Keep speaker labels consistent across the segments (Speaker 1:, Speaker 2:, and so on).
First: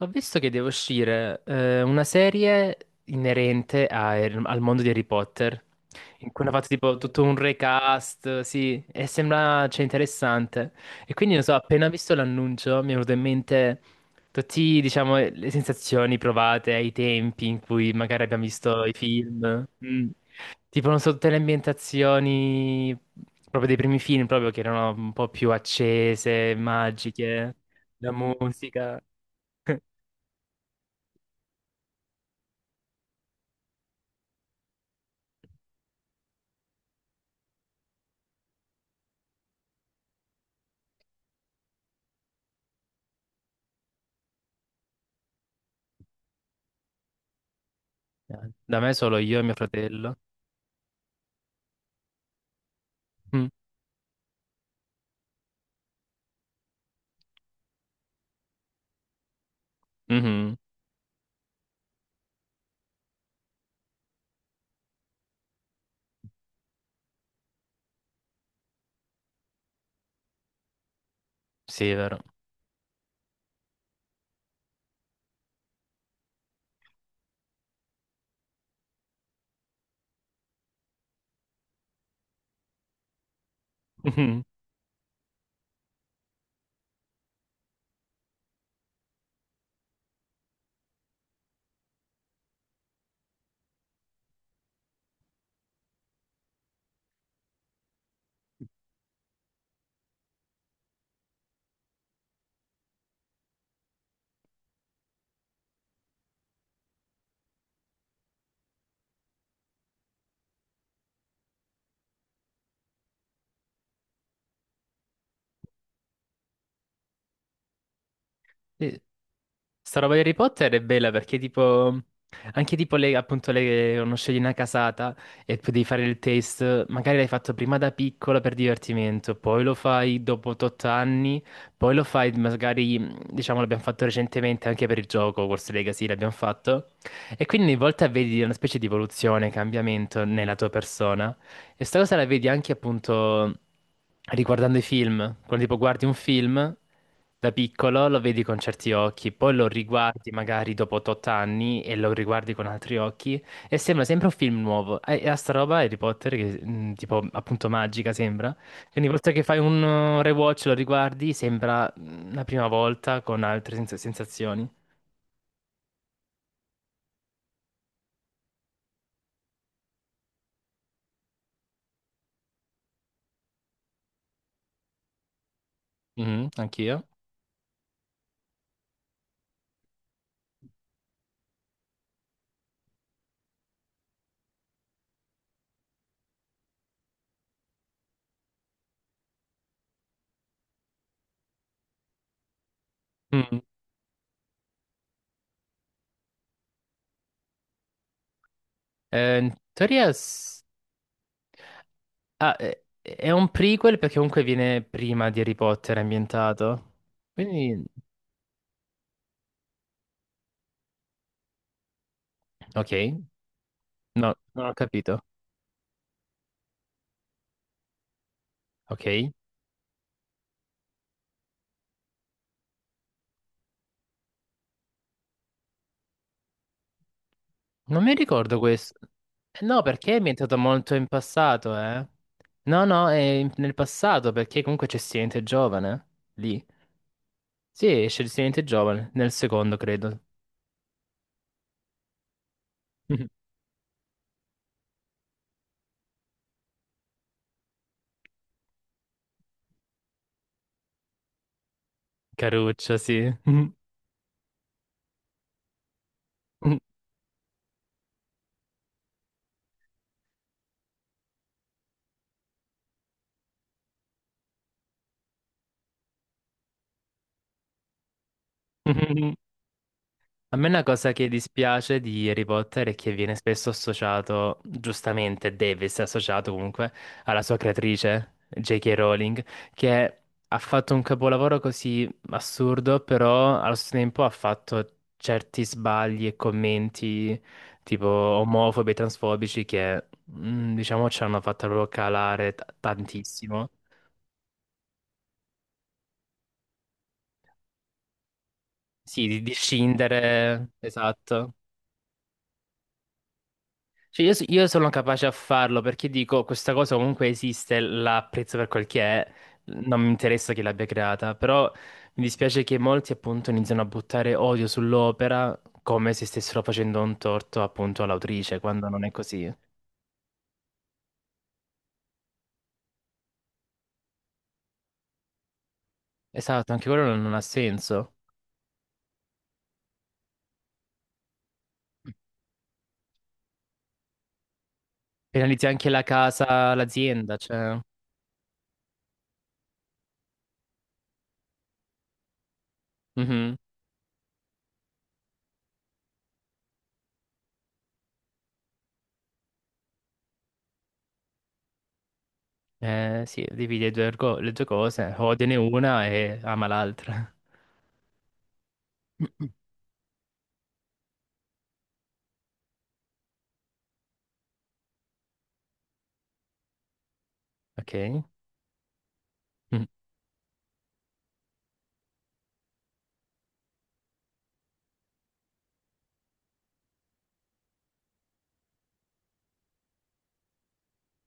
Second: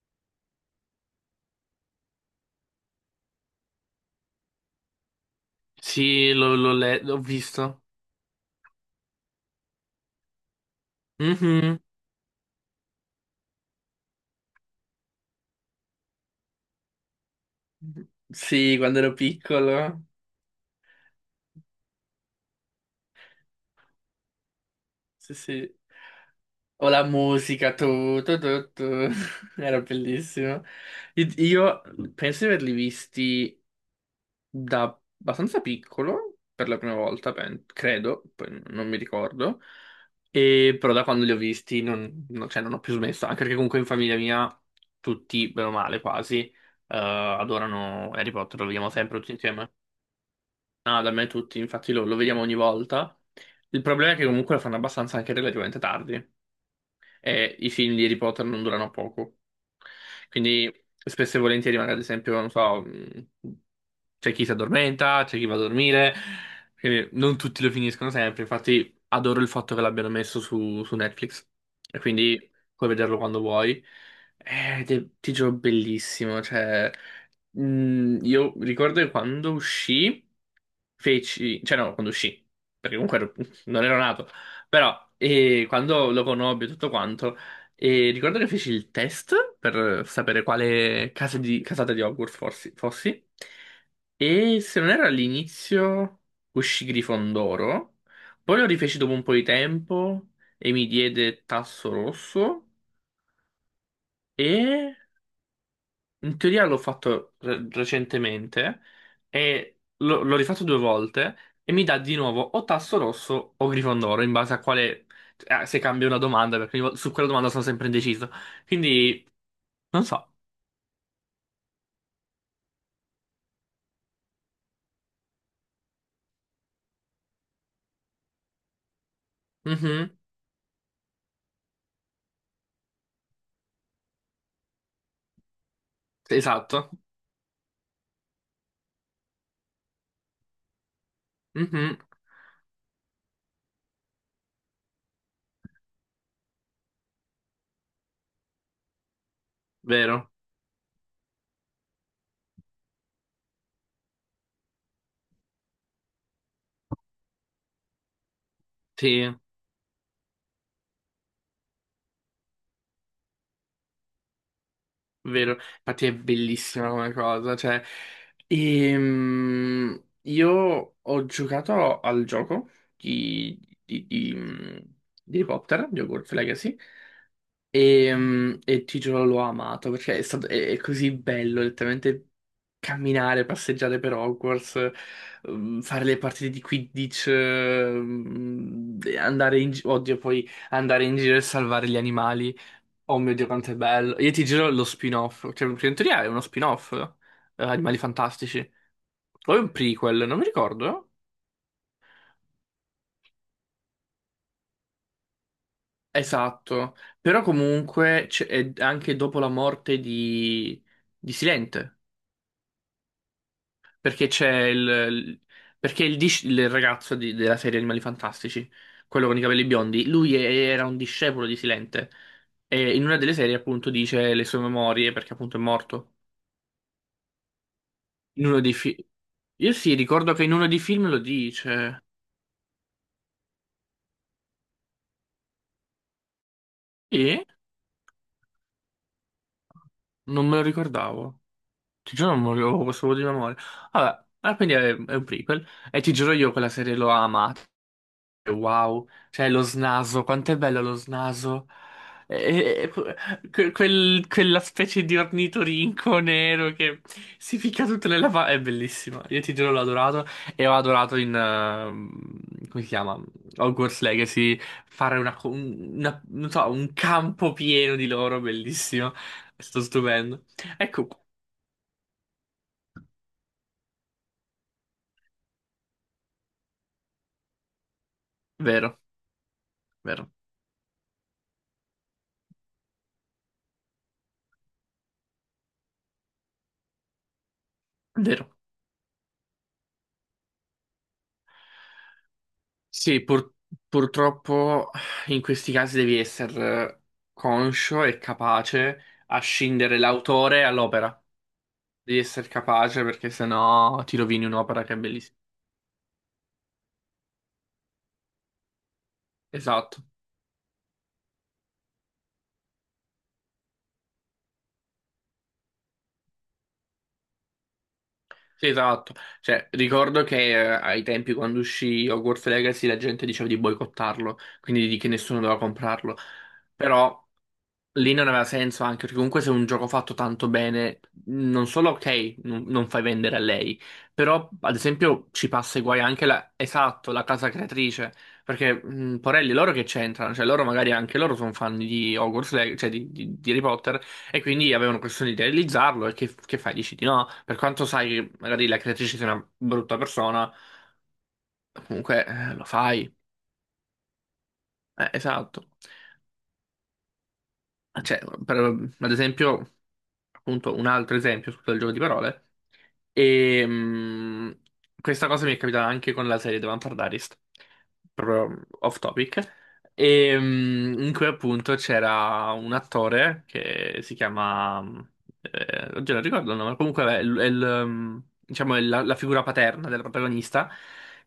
Speaker 1: Ho visto che deve uscire una serie inerente al mondo di Harry Potter, in
Speaker 2: Sì,
Speaker 1: cui hanno
Speaker 2: l'ho
Speaker 1: fatto
Speaker 2: l'ho
Speaker 1: tipo
Speaker 2: le- l'ho
Speaker 1: tutto un
Speaker 2: visto.
Speaker 1: recast, sì, e sembra, cioè, interessante. E quindi, non so,
Speaker 2: Mhm.
Speaker 1: appena visto l'annuncio mi è venuto in mente tutte, diciamo, le sensazioni provate ai tempi in cui magari abbiamo
Speaker 2: Sì,
Speaker 1: visto i
Speaker 2: quando ero
Speaker 1: film.
Speaker 2: piccolo.
Speaker 1: Mm. Tipo, non so, tutte le ambientazioni proprio dei primi film, proprio che erano un po'
Speaker 2: Sì,
Speaker 1: più
Speaker 2: sì.
Speaker 1: accese,
Speaker 2: O la
Speaker 1: magiche,
Speaker 2: musica,
Speaker 1: la
Speaker 2: tu, tu, tu, tu.
Speaker 1: musica.
Speaker 2: Era bellissimo. Io penso di averli visti da abbastanza piccolo, per la prima volta, credo, poi non mi ricordo. E però da quando li ho visti cioè, non ho più smesso, anche perché comunque in famiglia mia tutti, bene o male, quasi, adorano Harry Potter, lo
Speaker 1: Da
Speaker 2: vediamo
Speaker 1: me solo
Speaker 2: sempre tutti
Speaker 1: io e mio
Speaker 2: insieme.
Speaker 1: fratello.
Speaker 2: Ah, da me tutti, infatti lo vediamo ogni volta.
Speaker 1: Mm.
Speaker 2: Il problema è che comunque lo fanno abbastanza anche relativamente tardi e i film di Harry Potter non durano poco.
Speaker 1: Mhm.
Speaker 2: Quindi spesso e volentieri, magari ad esempio, non so, c'è chi si addormenta, c'è chi va a dormire, quindi non tutti lo finiscono sempre. Infatti, adoro il fatto che l'abbiano messo su Netflix
Speaker 1: Sì, è
Speaker 2: e
Speaker 1: vero.
Speaker 2: quindi puoi vederlo quando vuoi. Ed è, ti giuro, bellissimo. Cioè, io ricordo che quando uscì, feci, cioè, no, quando uscì, perché comunque non ero nato.
Speaker 1: Mhm.
Speaker 2: Però quando lo conobbi e tutto quanto, ricordo che feci il test per sapere quale casata di Hogwarts fossi. E se non erro all'inizio uscì Grifondoro, poi lo rifeci dopo un po' di tempo e mi diede Tasso Rosso. E in teoria l'ho fatto recentemente e l'ho rifatto due volte e mi dà di nuovo o tasso rosso o Grifondoro in base a quale... se cambia una domanda, perché su quella domanda sono sempre indeciso.
Speaker 1: Sì.
Speaker 2: Quindi,
Speaker 1: Sta
Speaker 2: non
Speaker 1: roba di
Speaker 2: so.
Speaker 1: Harry Potter è bella perché tipo. Anche tipo le, appunto le, uno scegli una casata e poi devi fare il test, magari l'hai fatto prima da piccolo per divertimento, poi lo
Speaker 2: Mhm.
Speaker 1: fai dopo 8 anni, poi lo fai magari, diciamo, l'abbiamo fatto recentemente anche per il gioco, Hogwarts Legacy l'abbiamo
Speaker 2: Esatto.
Speaker 1: fatto, e quindi ogni volta vedi una specie di evoluzione, cambiamento nella tua persona. E
Speaker 2: Mhm.
Speaker 1: sta cosa la vedi anche appunto riguardando i film. Quando tipo guardi un film da piccolo lo vedi con certi occhi, poi lo riguardi
Speaker 2: Vero.
Speaker 1: magari dopo 8 anni e lo riguardi con altri occhi e sembra sempre un film nuovo. E a sta roba Harry Potter che tipo appunto magica sembra. Quindi ogni
Speaker 2: Sì,
Speaker 1: volta che fai un rewatch lo riguardi sembra la prima volta con altre sensazioni.
Speaker 2: vero. Infatti è bellissima come cosa. Cioè, io ho giocato al gioco di, di, di, di Harry Potter, di Hogwarts
Speaker 1: Mhm,
Speaker 2: Legacy.
Speaker 1: anch'io.
Speaker 2: E ti giuro, l'ho amato perché è stato, è così bello letteralmente camminare, passeggiare per Hogwarts, fare le partite di Quidditch, e andare in giro, oddio, poi andare in giro e salvare gli animali. Oh mio Dio,
Speaker 1: Mm.
Speaker 2: quanto è bello! Io ti giuro lo spin-off, cioè, perché in teoria è uno spin-off, Animali Fantastici.
Speaker 1: Eh, in
Speaker 2: O è un
Speaker 1: teoria
Speaker 2: prequel, non mi
Speaker 1: s-
Speaker 2: ricordo.
Speaker 1: Ah, è un prequel perché comunque viene prima di Harry Potter ambientato.
Speaker 2: Esatto, però
Speaker 1: Quindi,
Speaker 2: comunque è anche dopo la morte di Silente.
Speaker 1: ok,
Speaker 2: Perché
Speaker 1: no,
Speaker 2: c'è
Speaker 1: non ho capito.
Speaker 2: il. Perché il ragazzo della serie Animali Fantastici, quello
Speaker 1: Ok,
Speaker 2: con i capelli biondi, lui era un discepolo di Silente. E in una delle serie, appunto, dice le sue memorie perché, appunto, è morto.
Speaker 1: non mi
Speaker 2: In
Speaker 1: ricordo
Speaker 2: uno dei film.
Speaker 1: questo.
Speaker 2: Io
Speaker 1: No,
Speaker 2: sì,
Speaker 1: perché è
Speaker 2: ricordo che in
Speaker 1: ambientato
Speaker 2: uno dei
Speaker 1: molto in
Speaker 2: film lo
Speaker 1: passato,
Speaker 2: dice.
Speaker 1: eh? No, no, è nel passato perché comunque c'è Silente Giovane lì.
Speaker 2: E
Speaker 1: Sì, esce il Silente Giovane nel secondo, credo.
Speaker 2: non me lo ricordavo. Ti giuro, non me lo- avevo questo vuoto di memoria. Vabbè, ah, quindi è un prequel. E ti giuro, io quella serie l'ho amata. Wow, cioè lo snaso, quanto è bello lo snaso. E- e-
Speaker 1: Caruccia, sì.
Speaker 2: quella specie di ornitorinco nero che si ficca tutto nella fa... È bellissimo, io ti giuro l'ho adorato e ho adorato in... come si chiama? Hogwarts Legacy, fare una, co- un- una- non so, un campo pieno di loro, bellissimo. È stato stupendo.
Speaker 1: A me una
Speaker 2: Ecco,
Speaker 1: cosa che dispiace di Harry Potter è che viene spesso associato, giustamente deve essere associato comunque, alla sua creatrice, J.K.
Speaker 2: vero,
Speaker 1: Rowling, che
Speaker 2: vero,
Speaker 1: ha fatto un capolavoro così assurdo, però allo stesso tempo ha fatto certi sbagli e commenti tipo
Speaker 2: vero.
Speaker 1: omofobi e transfobici che, diciamo, ci hanno fatto proprio calare
Speaker 2: Sì,
Speaker 1: tantissimo.
Speaker 2: purtroppo in questi casi devi essere conscio e capace
Speaker 1: Sì,
Speaker 2: a
Speaker 1: di
Speaker 2: scindere l'autore
Speaker 1: scindere,
Speaker 2: all'opera.
Speaker 1: esatto.
Speaker 2: Devi essere capace perché sennò ti
Speaker 1: Cioè, io, so-
Speaker 2: rovini
Speaker 1: io
Speaker 2: un'opera
Speaker 1: sono
Speaker 2: che è
Speaker 1: capace a
Speaker 2: bellissima.
Speaker 1: farlo perché dico questa cosa comunque esiste, la apprezzo per quel che è, non
Speaker 2: Esatto.
Speaker 1: mi interessa chi l'abbia creata, però mi dispiace che molti appunto iniziano a buttare odio sull'opera come se stessero facendo un torto appunto all'autrice,
Speaker 2: Sì,
Speaker 1: quando non è
Speaker 2: esatto.
Speaker 1: così.
Speaker 2: Cioè, ricordo che ai tempi quando uscì Hogwarts Legacy la gente diceva di boicottarlo, quindi di che nessuno doveva comprarlo.
Speaker 1: Esatto, anche quello non
Speaker 2: Però
Speaker 1: non ha senso.
Speaker 2: lì non aveva senso anche, perché comunque se è un gioco fatto tanto bene, non solo ok, non fai vendere a lei, però ad esempio ci
Speaker 1: Penalizzi
Speaker 2: passa i
Speaker 1: anche
Speaker 2: guai
Speaker 1: la
Speaker 2: anche la,
Speaker 1: casa,
Speaker 2: esatto, la
Speaker 1: l'azienda,
Speaker 2: casa
Speaker 1: cioè.
Speaker 2: creatrice, perché Porelli, loro che c'entrano? Cioè loro magari anche loro sono fan di Hogwarts Legacy, cioè di
Speaker 1: Mhm.
Speaker 2: Harry Potter, e quindi avevano questione di realizzarlo, e che fai? Dici di no? Per quanto sai magari la creatrice sia una brutta persona, comunque lo fai.
Speaker 1: Sì, dividi le due, le due cose, odiane
Speaker 2: Esatto.
Speaker 1: una e ama l'altra.
Speaker 2: Ah, cioè, ad esempio, appunto, un altro esempio, scusa il gioco di parole, e mh, questa cosa mi è capitata anche con la serie The Vampire Diaries,
Speaker 1: Ok.
Speaker 2: proprio off topic,
Speaker 1: Mm,
Speaker 2: in cui appunto c'era un attore che si chiama, oggi non ricordo il nome, comunque vabbè, è, diciamo, è la figura paterna della protagonista,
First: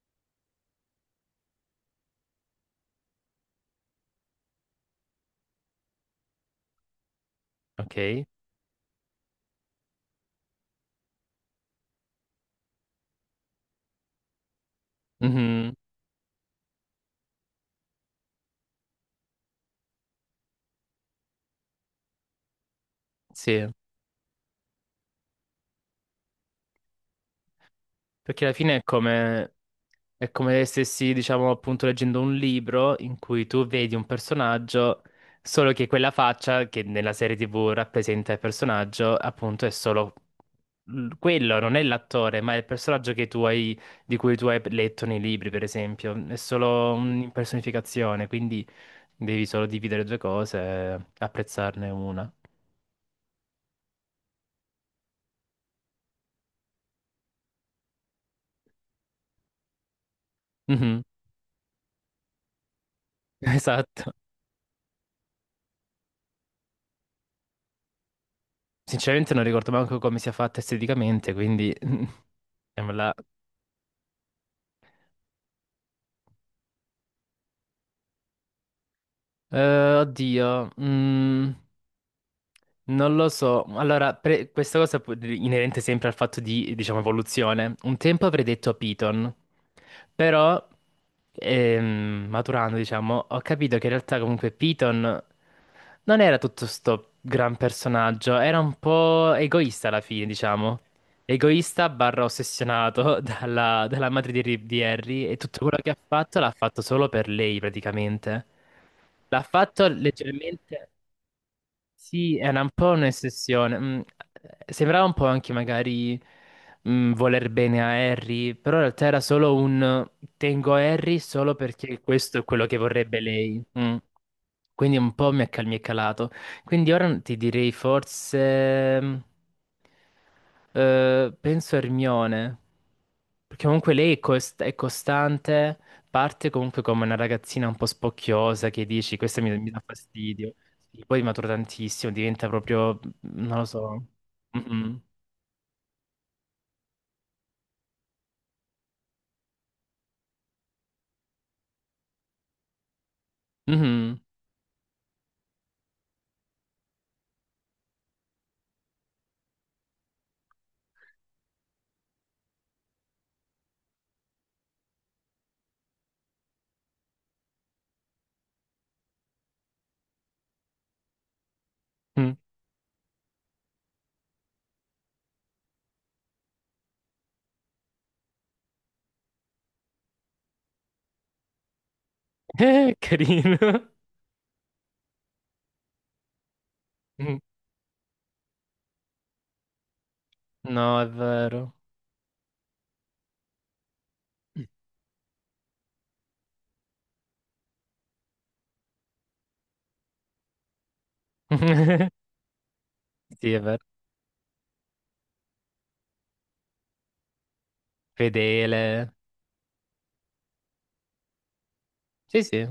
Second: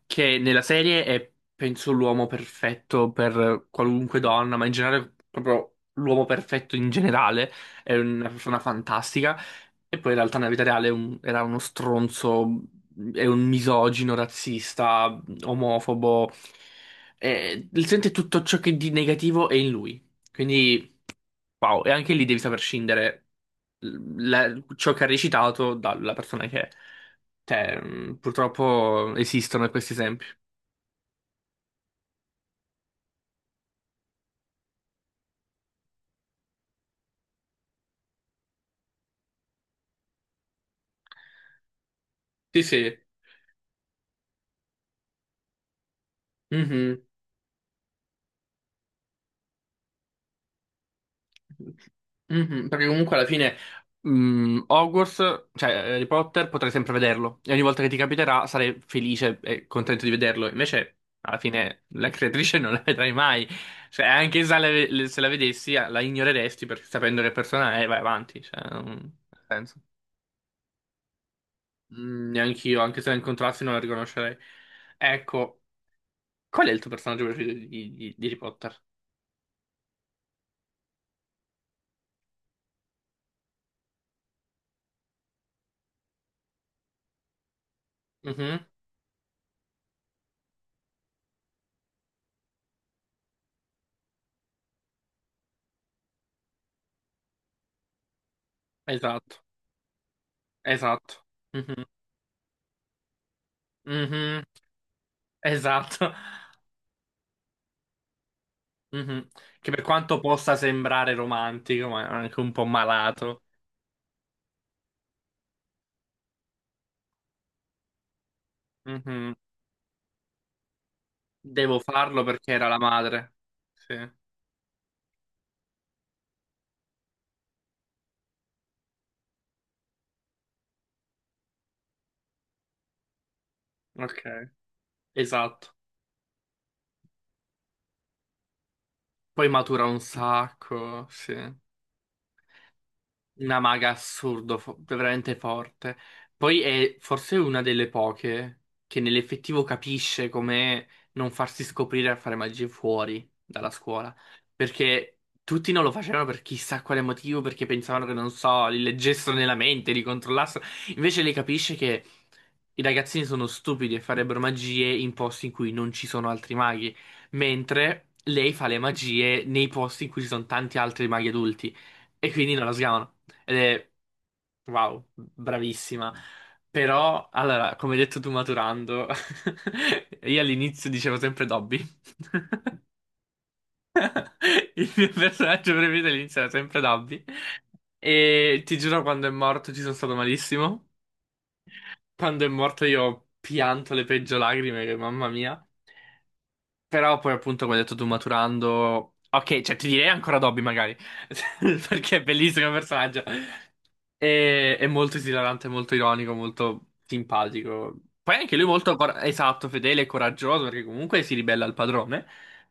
Speaker 2: che nella serie è, penso, l'uomo perfetto per qualunque donna, ma in generale proprio l'uomo perfetto in generale, è
Speaker 1: ok.
Speaker 2: una persona fantastica, e poi in realtà nella vita reale era uno stronzo, è un misogino, razzista,
Speaker 1: Mhm.
Speaker 2: omofobo, e sente tutto ciò che di negativo è in lui. Quindi, wow, e anche lì devi saper scindere
Speaker 1: Sì,
Speaker 2: ciò che ha recitato dalla persona che è. Cioè,
Speaker 1: perché alla fine
Speaker 2: purtroppo esistono questi esempi.
Speaker 1: è come se stessi, diciamo, appunto leggendo un libro in cui tu vedi un personaggio, solo che quella faccia che nella serie TV rappresenta il personaggio, appunto, è solo quello, non è l'attore, ma è
Speaker 2: Sì,
Speaker 1: il
Speaker 2: sì.
Speaker 1: personaggio che tu hai, di cui tu hai letto nei libri, per esempio. È solo
Speaker 2: Mhm.
Speaker 1: un'impersonificazione, quindi devi solo dividere due cose e apprezzarne una.
Speaker 2: Mhm, perché comunque alla fine Hogwarts, cioè Harry Potter, potrai sempre vederlo e ogni volta che ti capiterà sarai felice e contento di vederlo. Invece,
Speaker 1: Mhm.
Speaker 2: alla fine, la creatrice non la vedrai mai. Cioè,
Speaker 1: Esatto.
Speaker 2: anche se la vedessi, ah, la ignoreresti perché sapendo che persona è, vai avanti. Cioè, non
Speaker 1: Sinceramente
Speaker 2: ha
Speaker 1: non ricordo
Speaker 2: senso.
Speaker 1: manco come sia fatta esteticamente, quindi.
Speaker 2: Mm, neanche io, anche se
Speaker 1: Sembra-
Speaker 2: la incontrassi, non la riconoscerei. Ecco, qual è il tuo personaggio preferito di Harry Potter?
Speaker 1: Oddio, non lo so, allora questa cosa inerente sempre al fatto di, diciamo, evoluzione. Un tempo avrei
Speaker 2: Mhm,
Speaker 1: detto Python, però maturando, diciamo, ho capito che in realtà comunque Python non era tutto sto gran personaggio, era un po'
Speaker 2: esatto,
Speaker 1: egoista alla fine, diciamo.
Speaker 2: esatto. Mhm,
Speaker 1: Egoista barra ossessionato dalla madre di,
Speaker 2: mhm,
Speaker 1: Ri- di Harry e tutto quello che ha
Speaker 2: esatto.
Speaker 1: fatto l'ha fatto solo per lei praticamente.
Speaker 2: Mhm.
Speaker 1: L'ha
Speaker 2: Che per
Speaker 1: fatto
Speaker 2: quanto possa
Speaker 1: leggermente.
Speaker 2: sembrare romantico, ma è
Speaker 1: Sì,
Speaker 2: anche un
Speaker 1: era
Speaker 2: po'
Speaker 1: un po'
Speaker 2: malato.
Speaker 1: un'ossessione. Sembrava un po' anche magari voler bene a Harry, però in realtà era
Speaker 2: Mhm.
Speaker 1: solo un tengo Harry solo
Speaker 2: Devo
Speaker 1: perché
Speaker 2: farlo
Speaker 1: questo è
Speaker 2: perché
Speaker 1: quello
Speaker 2: era
Speaker 1: che
Speaker 2: la
Speaker 1: vorrebbe
Speaker 2: madre.
Speaker 1: lei.
Speaker 2: Sì,
Speaker 1: Mm. Quindi un po' mi è calato. Quindi ora ti direi forse, penso Hermione. Perché comunque lei è,
Speaker 2: ok,
Speaker 1: cos- è
Speaker 2: esatto.
Speaker 1: costante, parte comunque come una ragazzina un po' spocchiosa che dici, questa
Speaker 2: Poi
Speaker 1: mi dà
Speaker 2: matura un
Speaker 1: fastidio. Sì,
Speaker 2: sacco,
Speaker 1: poi
Speaker 2: sì.
Speaker 1: matura tantissimo, diventa proprio, non
Speaker 2: Una
Speaker 1: lo
Speaker 2: maga
Speaker 1: so.
Speaker 2: assurdo,
Speaker 1: Mhm.
Speaker 2: veramente forte. Poi è forse una delle poche che nell'effettivo capisce come non farsi scoprire a fare magie fuori dalla scuola.
Speaker 1: Mhm.
Speaker 2: Perché tutti non lo facevano per chissà quale motivo, perché pensavano che, non so, li leggessero nella mente, li controllassero. Invece lei capisce che i ragazzini sono stupidi e farebbero magie in posti in cui non ci sono altri maghi. Mentre lei fa le magie nei posti in cui ci sono tanti altri maghi adulti. E
Speaker 1: Mm.
Speaker 2: quindi non la sgamano. Ed è, wow, bravissima. Però, allora, come hai detto tu maturando, io all'inizio dicevo sempre Dobby.
Speaker 1: Carino.
Speaker 2: Il mio personaggio preferito all'inizio era sempre Dobby.
Speaker 1: Mm.
Speaker 2: E ti giuro, quando è morto ci sono stato malissimo.
Speaker 1: No, è vero.
Speaker 2: Quando è morto io ho pianto le peggio lacrime, che mamma mia. Però poi appunto come hai detto tu maturando... Ok, cioè ti direi ancora Dobby magari, perché è bellissimo il personaggio.
Speaker 1: Sì, è vero.
Speaker 2: È, molto esilarante, molto ironico, molto simpatico. Poi anche lui molto,
Speaker 1: Fedele.
Speaker 2: esatto, fedele e coraggioso, perché comunque si ribella al padrone.
Speaker 1: Sì, sì.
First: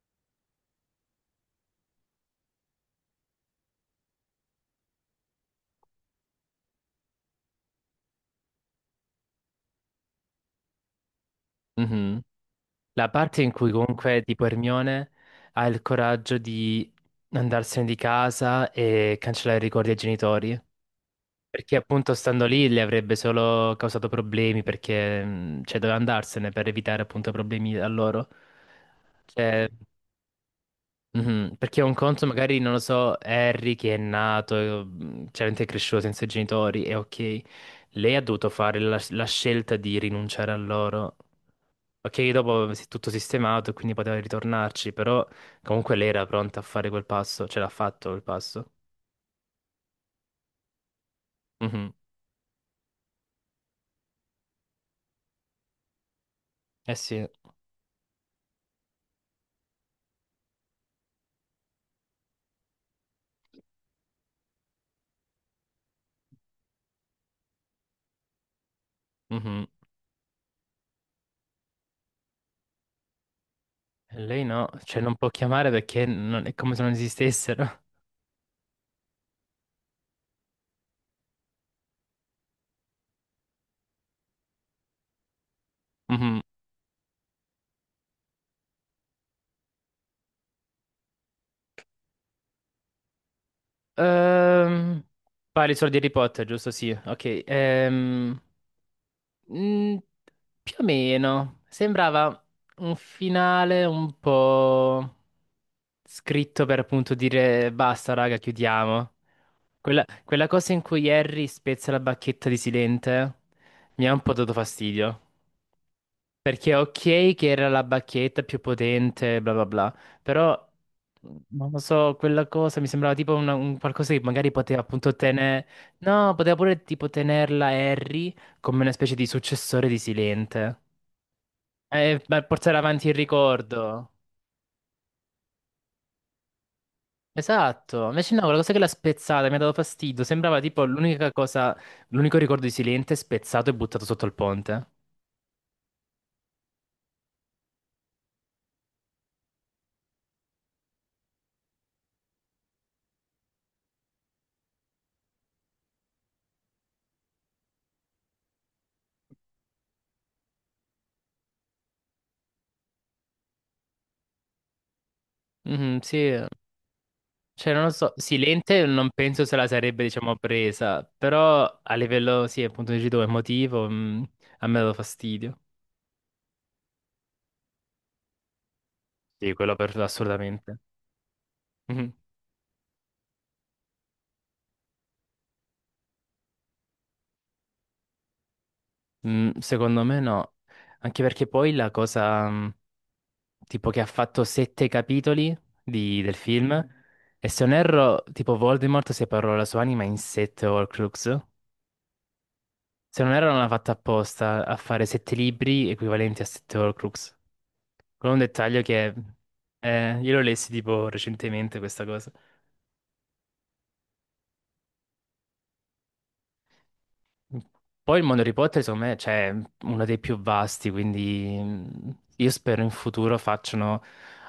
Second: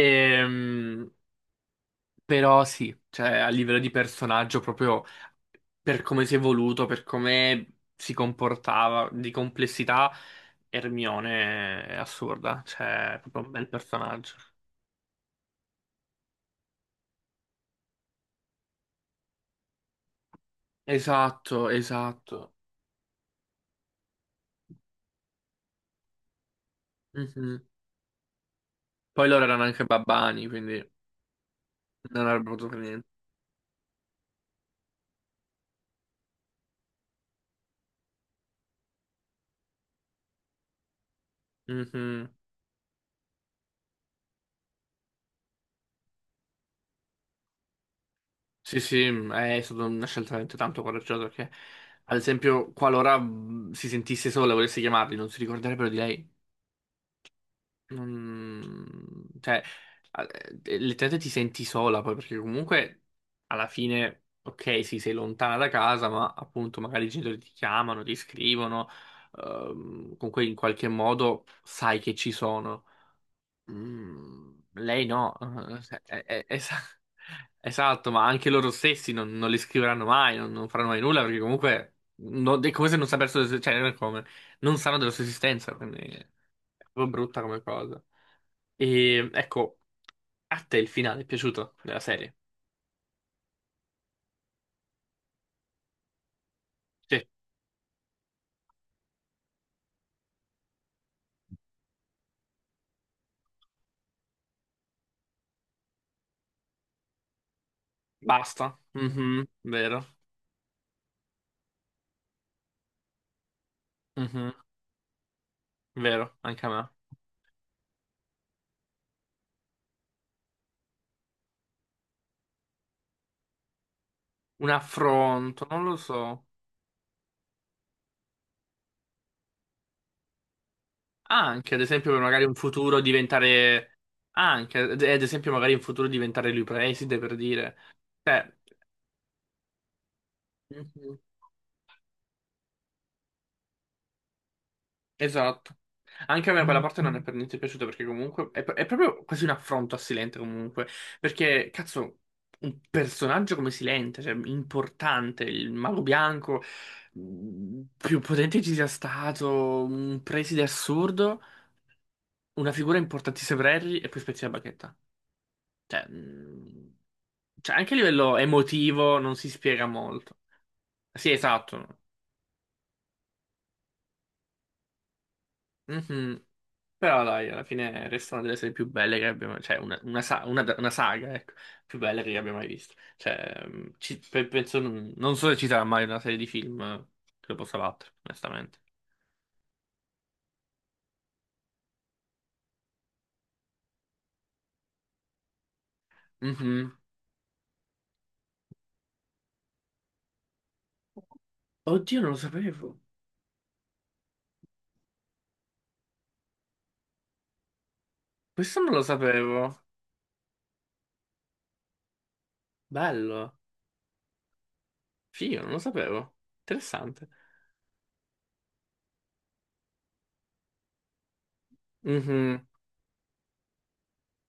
Speaker 2: Ehm, però sì, cioè a livello di personaggio, proprio per come si è evoluto, per come si comportava, di complessità, Hermione è
Speaker 1: Mhm.
Speaker 2: assurda,
Speaker 1: La
Speaker 2: cioè è
Speaker 1: parte
Speaker 2: proprio
Speaker 1: in
Speaker 2: un bel
Speaker 1: cui comunque
Speaker 2: personaggio.
Speaker 1: tipo Hermione ha il coraggio di andarsene di casa e cancellare i ricordi ai genitori.
Speaker 2: Esatto,
Speaker 1: Perché appunto stando
Speaker 2: esatto.
Speaker 1: lì le avrebbe solo causato problemi perché cioè, doveva andarsene per evitare appunto
Speaker 2: Mhm.
Speaker 1: problemi a loro.
Speaker 2: Poi loro erano
Speaker 1: Cioè,
Speaker 2: anche babbani, quindi
Speaker 1: mhm, perché un conto
Speaker 2: non avrebbero
Speaker 1: magari,
Speaker 2: potuto
Speaker 1: non lo
Speaker 2: fare niente.
Speaker 1: so, Harry che è nato, chiaramente è cresciuto senza i genitori, e ok, lei ha dovuto fare la scelta di rinunciare a loro.
Speaker 2: Mhm.
Speaker 1: Ok, dopo si è tutto sistemato e quindi poteva ritornarci, però comunque lei era pronta a fare quel passo, ce l'ha fatto quel passo.
Speaker 2: Sì, sì, è stata una scelta veramente tanto coraggiosa perché,
Speaker 1: Mhm,
Speaker 2: ad esempio, qualora si sentisse sola e volesse chiamarli, non si ricorderebbero di lei.
Speaker 1: eh sì.
Speaker 2: Non... Cioè, letteralmente ti senti sola poi perché comunque alla fine, ok, sì, sei lontana da casa, ma appunto magari i genitori ti chiamano, ti scrivono,
Speaker 1: Mhm.
Speaker 2: comunque in qualche modo sai che ci sono.
Speaker 1: Lei
Speaker 2: Mm,
Speaker 1: no, cioè
Speaker 2: lei
Speaker 1: non può
Speaker 2: no,
Speaker 1: chiamare perché
Speaker 2: Eh, eh,
Speaker 1: è
Speaker 2: es-
Speaker 1: come se non esistessero.
Speaker 2: esatto, ma anche loro stessi non li scriveranno mai, non faranno mai nulla perché comunque è come se non sapessero, cioè non è come, non sanno della sua esistenza, quindi è
Speaker 1: Mhm.
Speaker 2: proprio brutta come cosa. E ecco, a te il finale è piaciuto della serie?
Speaker 1: Ehm, parli solo di Harry Potter, giusto? Sì,
Speaker 2: Sì,
Speaker 1: ok. Mm, più o meno, sembrava un finale un po' scritto per appunto dire basta, raga,
Speaker 2: basta,
Speaker 1: chiudiamo. Quella cosa in cui Harry spezza la bacchetta di Silente mi ha un po'
Speaker 2: Mhm,
Speaker 1: dato fastidio.
Speaker 2: vero, anche a
Speaker 1: Perché
Speaker 2: me.
Speaker 1: ok che era la bacchetta più potente, bla bla bla, però non lo so, quella cosa mi sembrava tipo un qualcosa che magari
Speaker 2: Un
Speaker 1: poteva appunto
Speaker 2: affronto,
Speaker 1: tenere,
Speaker 2: non lo
Speaker 1: no,
Speaker 2: so.
Speaker 1: poteva pure tipo tenerla Harry come una specie di successore di Silente.
Speaker 2: Anche, ad esempio, per
Speaker 1: E
Speaker 2: magari
Speaker 1: per
Speaker 2: un
Speaker 1: portare
Speaker 2: futuro
Speaker 1: avanti il
Speaker 2: diventare...
Speaker 1: ricordo.
Speaker 2: Anche, ad esempio, magari in futuro diventare lui preside, per dire.
Speaker 1: Esatto, invece no,
Speaker 2: Cioè,
Speaker 1: quella cosa che l'ha spezzata mi ha dato fastidio, sembrava tipo
Speaker 2: mhm,
Speaker 1: l'unica cosa, l'unico ricordo di Silente spezzato e buttato sotto il ponte.
Speaker 2: esatto. Anche a me quella parte non è per niente piaciuta, perché comunque è proprio quasi un affronto a Silente, comunque. Perché, cazzo, un personaggio come Silente, cioè, importante, il mago bianco, più potente ci sia stato, un preside assurdo, una figura importantissima per Harry, e poi spezzi la bacchetta.
Speaker 1: Mhm,
Speaker 2: Cioè,
Speaker 1: sì.
Speaker 2: mh,
Speaker 1: Cioè,
Speaker 2: cioè,
Speaker 1: non lo
Speaker 2: anche a
Speaker 1: so,
Speaker 2: livello
Speaker 1: Silente non
Speaker 2: emotivo non
Speaker 1: penso
Speaker 2: si
Speaker 1: se la
Speaker 2: spiega
Speaker 1: sarebbe, diciamo,
Speaker 2: molto.
Speaker 1: presa,
Speaker 2: Sì,
Speaker 1: però a
Speaker 2: esatto.
Speaker 1: livello, sì, appunto, dici tu, emotivo, a me ha dato fastidio.
Speaker 2: Mhm. Però dai, alla fine resta una delle serie più belle che
Speaker 1: Sì,
Speaker 2: abbiamo,
Speaker 1: quello
Speaker 2: cioè
Speaker 1: per
Speaker 2: una, una sa- una-
Speaker 1: assolutamente.
Speaker 2: una saga, ecco, più
Speaker 1: Mhm.
Speaker 2: bella che abbia mai visto. Cioè, penso, non so se ci sarà mai una serie di film che lo possa battere, onestamente.
Speaker 1: Mm, secondo me no, anche perché poi la cosa, tipo, che ha fatto sette capitoli del film,
Speaker 2: Mhm.
Speaker 1: e se non erro, tipo, Voldemort separò la sua anima in sette Horcrux.
Speaker 2: Oddio, non lo sapevo.
Speaker 1: Se non erro, non l'ha fatta apposta a fare sette libri equivalenti a sette Horcrux. Con un
Speaker 2: Questo
Speaker 1: dettaglio
Speaker 2: non lo
Speaker 1: che
Speaker 2: sapevo.
Speaker 1: io lo lessi tipo recentemente questa cosa.
Speaker 2: Bello. Figo, non lo sapevo. Interessante.
Speaker 1: Poi il mondo Harry Potter, secondo me, cioè, è uno dei più vasti, quindi io
Speaker 2: Mhm.
Speaker 1: spero in futuro facciano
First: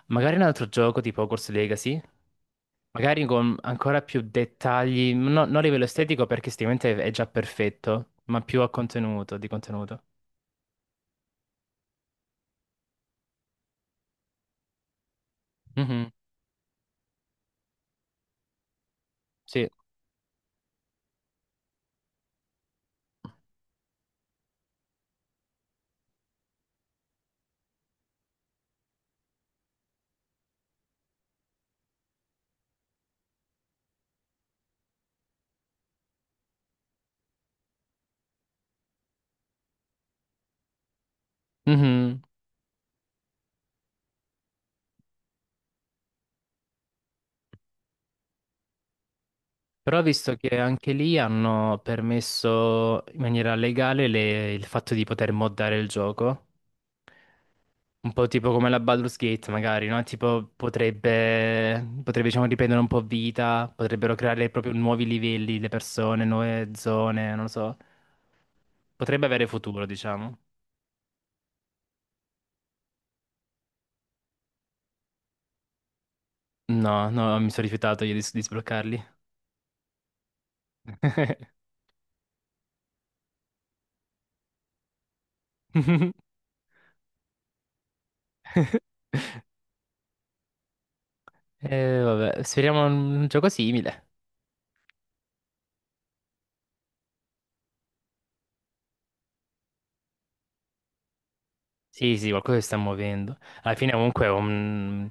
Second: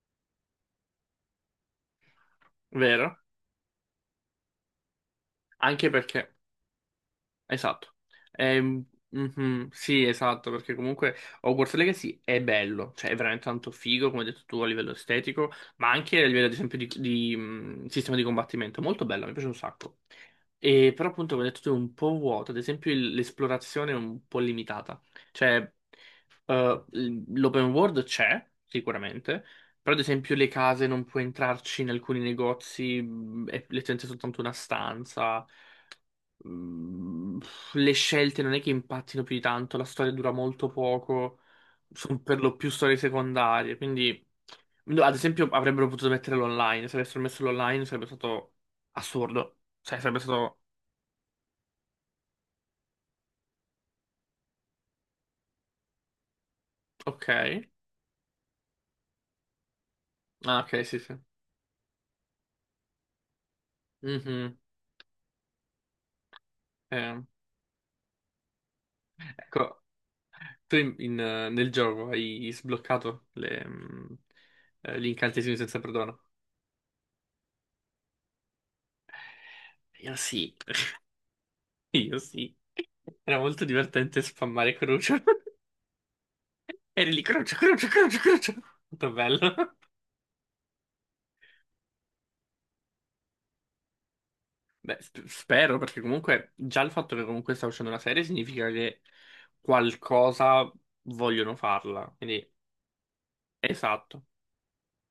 Speaker 1: magari un altro gioco tipo Hogwarts Legacy,
Speaker 2: Vero?
Speaker 1: magari con ancora più dettagli, non a livello
Speaker 2: Anche
Speaker 1: estetico
Speaker 2: perché...
Speaker 1: perché sicuramente è già
Speaker 2: Esatto.
Speaker 1: perfetto, ma più a contenuto, di
Speaker 2: Mhm,
Speaker 1: contenuto.
Speaker 2: sì, esatto, perché comunque Hogwarts Legacy è bello, cioè è veramente tanto figo, come hai detto tu, a livello estetico, ma
Speaker 1: Mhm,
Speaker 2: anche a livello, ad esempio, sistema di combattimento. Molto bello, mi piace un
Speaker 1: sì.
Speaker 2: sacco. E, però, appunto, come hai detto tu, è un po' vuoto, ad esempio, l'esplorazione è un po' limitata. Cioè, l'open world c'è, sicuramente, però, ad esempio, le case non puoi entrarci in alcuni negozi, è letteralmente soltanto una stanza. Mm, le scelte non è che impattino più di tanto, la storia dura molto poco, sono
Speaker 1: Mhm.
Speaker 2: per lo più storie secondarie, quindi no, ad esempio avrebbero potuto metterlo online, se avessero messo l'online sarebbe stato assurdo, cioè
Speaker 1: Però ho
Speaker 2: sarebbe
Speaker 1: visto che
Speaker 2: stato
Speaker 1: anche lì hanno permesso in maniera legale il fatto di poter moddare il gioco.
Speaker 2: ok.
Speaker 1: Un po' tipo come la Baldur's Gate, magari, no? Tipo,
Speaker 2: Ah, ok, sì, sì.
Speaker 1: potrebbe, diciamo, riprendere un po' vita, potrebbero creare
Speaker 2: Mhm,
Speaker 1: proprio nuovi livelli, le persone, nuove
Speaker 2: eh.
Speaker 1: zone, non lo so. Potrebbe avere
Speaker 2: Ecco,
Speaker 1: futuro, diciamo.
Speaker 2: tu nel gioco hai sbloccato gli incantesimi senza perdono.
Speaker 1: No, no, mi sono rifiutato io di sbloccarli.
Speaker 2: Io sì, io sì. Era molto divertente spammare Crucio. Eri lì, croce, croce, croce, croce. Molto bello.
Speaker 1: Vabbè, speriamo un gioco simile.
Speaker 2: Beh, spero, perché comunque già il fatto che comunque sta uscendo una serie significa che qualcosa vogliono farla.
Speaker 1: Sì, sì,
Speaker 2: Quindi,
Speaker 1: qualcosa si sta muovendo. Alla fine
Speaker 2: esatto,
Speaker 1: comunque è un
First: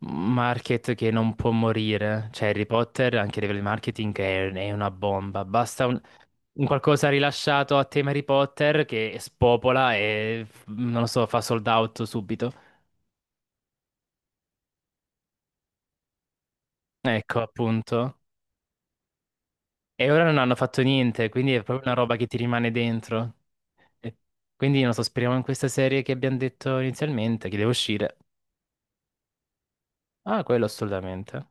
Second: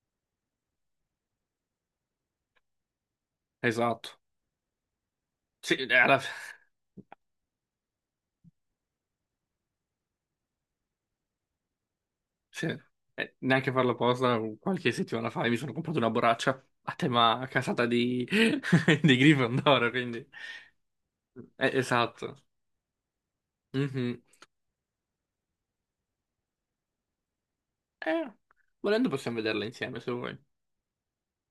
Speaker 1: market che non può morire. Cioè, Harry Potter, anche a livello di marketing,
Speaker 2: esatto.
Speaker 1: è una bomba.
Speaker 2: Sì,
Speaker 1: Basta un qualcosa rilasciato a tema Harry Potter che spopola e, non lo so, fa sold out subito.
Speaker 2: sì. Neanche farlo apposta, qualche settimana fa mi sono comprato una borraccia a
Speaker 1: Ecco,
Speaker 2: tema casata
Speaker 1: appunto.
Speaker 2: di, di Gryffindor,
Speaker 1: E ora
Speaker 2: quindi...
Speaker 1: non hanno fatto niente, quindi è proprio una roba che ti
Speaker 2: Esatto.
Speaker 1: rimane dentro. E
Speaker 2: Mhm.
Speaker 1: quindi, non so, speriamo in questa serie che abbiamo detto inizialmente, che deve uscire.
Speaker 2: Eh, volendo possiamo vederla insieme, se vuoi.
Speaker 1: Ah, quello assolutamente.